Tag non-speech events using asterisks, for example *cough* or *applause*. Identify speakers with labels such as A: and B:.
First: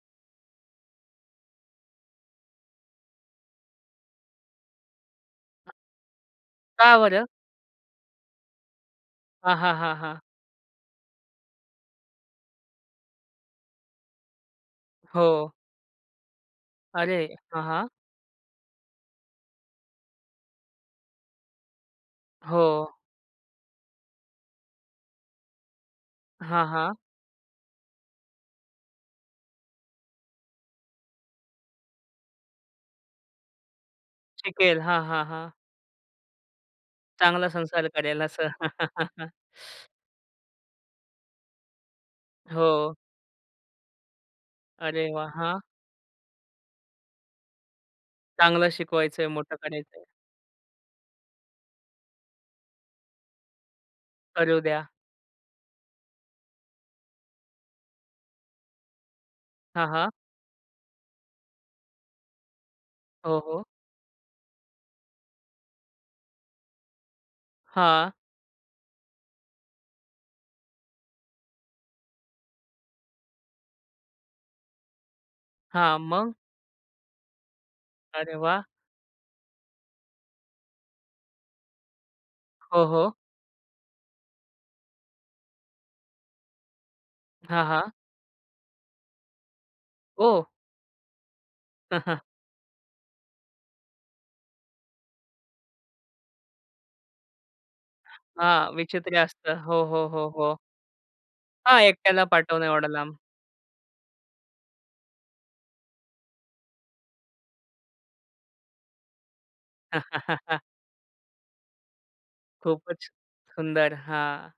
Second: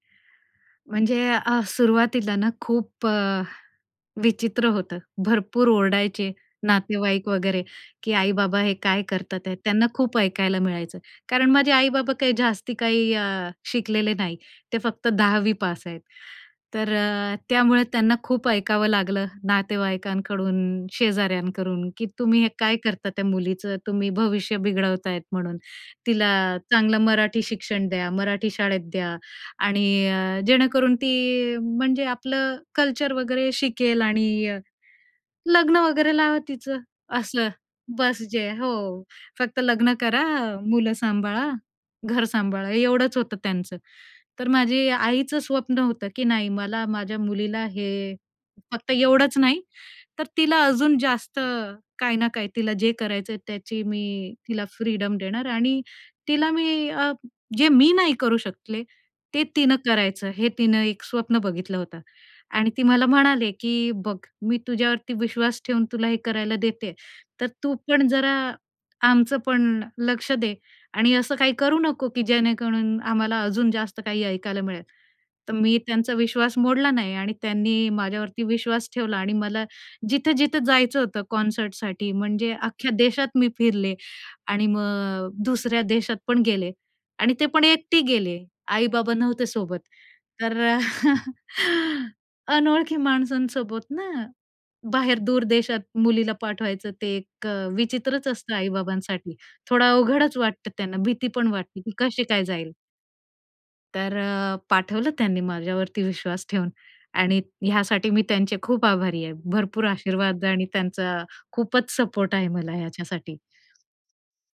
A: म्हणजे अ, सुरुवातीला ना, खूप अ, विचित्र होतं. भरपूर ओरडायचे,
B: का बरं?
A: नातेवाईक वगैरे, की आई-बाबा हे काय करतात
B: हां,
A: हे,
B: हां,
A: त्यांना
B: हां,
A: खूप
B: हां.
A: ऐकायला मिळायचं. कारण माझे आई-बाबा काही जास्ती काही अ, शिकलेले नाही. ते फक्त
B: हो.
A: 10वी पास आहेत. तर
B: अरे
A: अ,
B: हां,
A: त्यामुळे
B: हां.
A: त्यांना खूप ऐकावं लागलं नातेवाईकांकडून, शेजाऱ्यांकडून, "की तुम्ही हे काय
B: हो.
A: करता त्या मुलीचं? तुम्ही भविष्य बिघडवतायत म्हणून. तिला
B: हां, हां.
A: चांगलं मराठी शिक्षण द्या, मराठी शाळेत द्या आणि अ, जेणेकरून ती म्हणजे आपलं कल्चर वगैरे शिकेल आणि
B: शिकेल. हां, हां, हां.
A: लग्न वगैरे लावा तिचं." असं.
B: चांगला संसार
A: बस
B: करायला असं.
A: जे हो,
B: *chuckles*
A: फक्त लग्न करा, मुलं सांभाळा, घर सांभाळा
B: हो.
A: एवढंच होतं त्यांचं. तर माझी
B: अरे वाह!
A: आईचं
B: हां.
A: स्वप्न होतं की नाही, मला माझ्या मुलीला हे
B: चांगलं
A: फक्त
B: शिकवायचं आहे,
A: एवढंच
B: मोठं
A: नाही
B: करायचंय.
A: तर तिला अजून जास्त काही ना काही तिला जे करायचंय त्याची मी
B: करू
A: तिला
B: द्या.
A: फ्रीडम देणार आणि तिला मी अ, जे मी नाही करू शकले ते तिनं
B: हां, हां.
A: करायचं हे तिनं एक स्वप्न बघितलं होतं आणि ती मला
B: हो,
A: म्हणाले
B: हो.
A: की, "बघ मी तुझ्यावरती विश्वास ठेवून तुला हे करायला देतेय. तर तू पण
B: हां.
A: जरा आमचं पण लक्ष दे आणि असं काही करू नको की जेणेकरून आम्हाला अजून जास्त काही ऐकायला मिळेल." तर मी
B: हां,
A: त्यांचा
B: मग?
A: विश्वास मोडला नाही आणि त्यांनी
B: अरे
A: माझ्यावरती
B: वाह!
A: विश्वास ठेवला आणि मला जिथं-जिथं जायचं होतं कॉन्सर्टसाठी म्हणजे
B: हो,
A: अख्ख्या
B: हो.
A: देशात मी फिरले आणि मग अ, दुसऱ्या देशात पण गेले आणि ते पण
B: हां, हां.
A: एकटी गेले, आई-बाबा नव्हते सोबत.
B: ओह!
A: तर *chuckles*
B: *chuckles*
A: अनोळखी माणसांसोबत ना? बाहेर दूर देशात मुलीला पाठवायचं ते एक अ, विचित्रच असतं
B: हां, विचित्र
A: आई-बाबांसाठी.
B: असतं. हो,
A: थोडा
B: हो, हो,
A: अवघडच
B: हो.
A: वाटतं त्यांना, भीती पण वाटते,
B: हां,
A: की
B: एकट्याला
A: कशी काय
B: पाठवणं
A: जाईल?
B: एवढं लांब.
A: तर अ, पाठवलं त्यांनी माझ्यावरती विश्वास ठेवून आणि ह्यासाठी मी त्यांचे खूप आभारी आहे. भरपूर आशीर्वाद
B: *chuckles*
A: आणि त्यांचा खूपच सपोर्ट आहे मला
B: खूपच
A: ह्याच्यासाठी.
B: सुंदर, हां.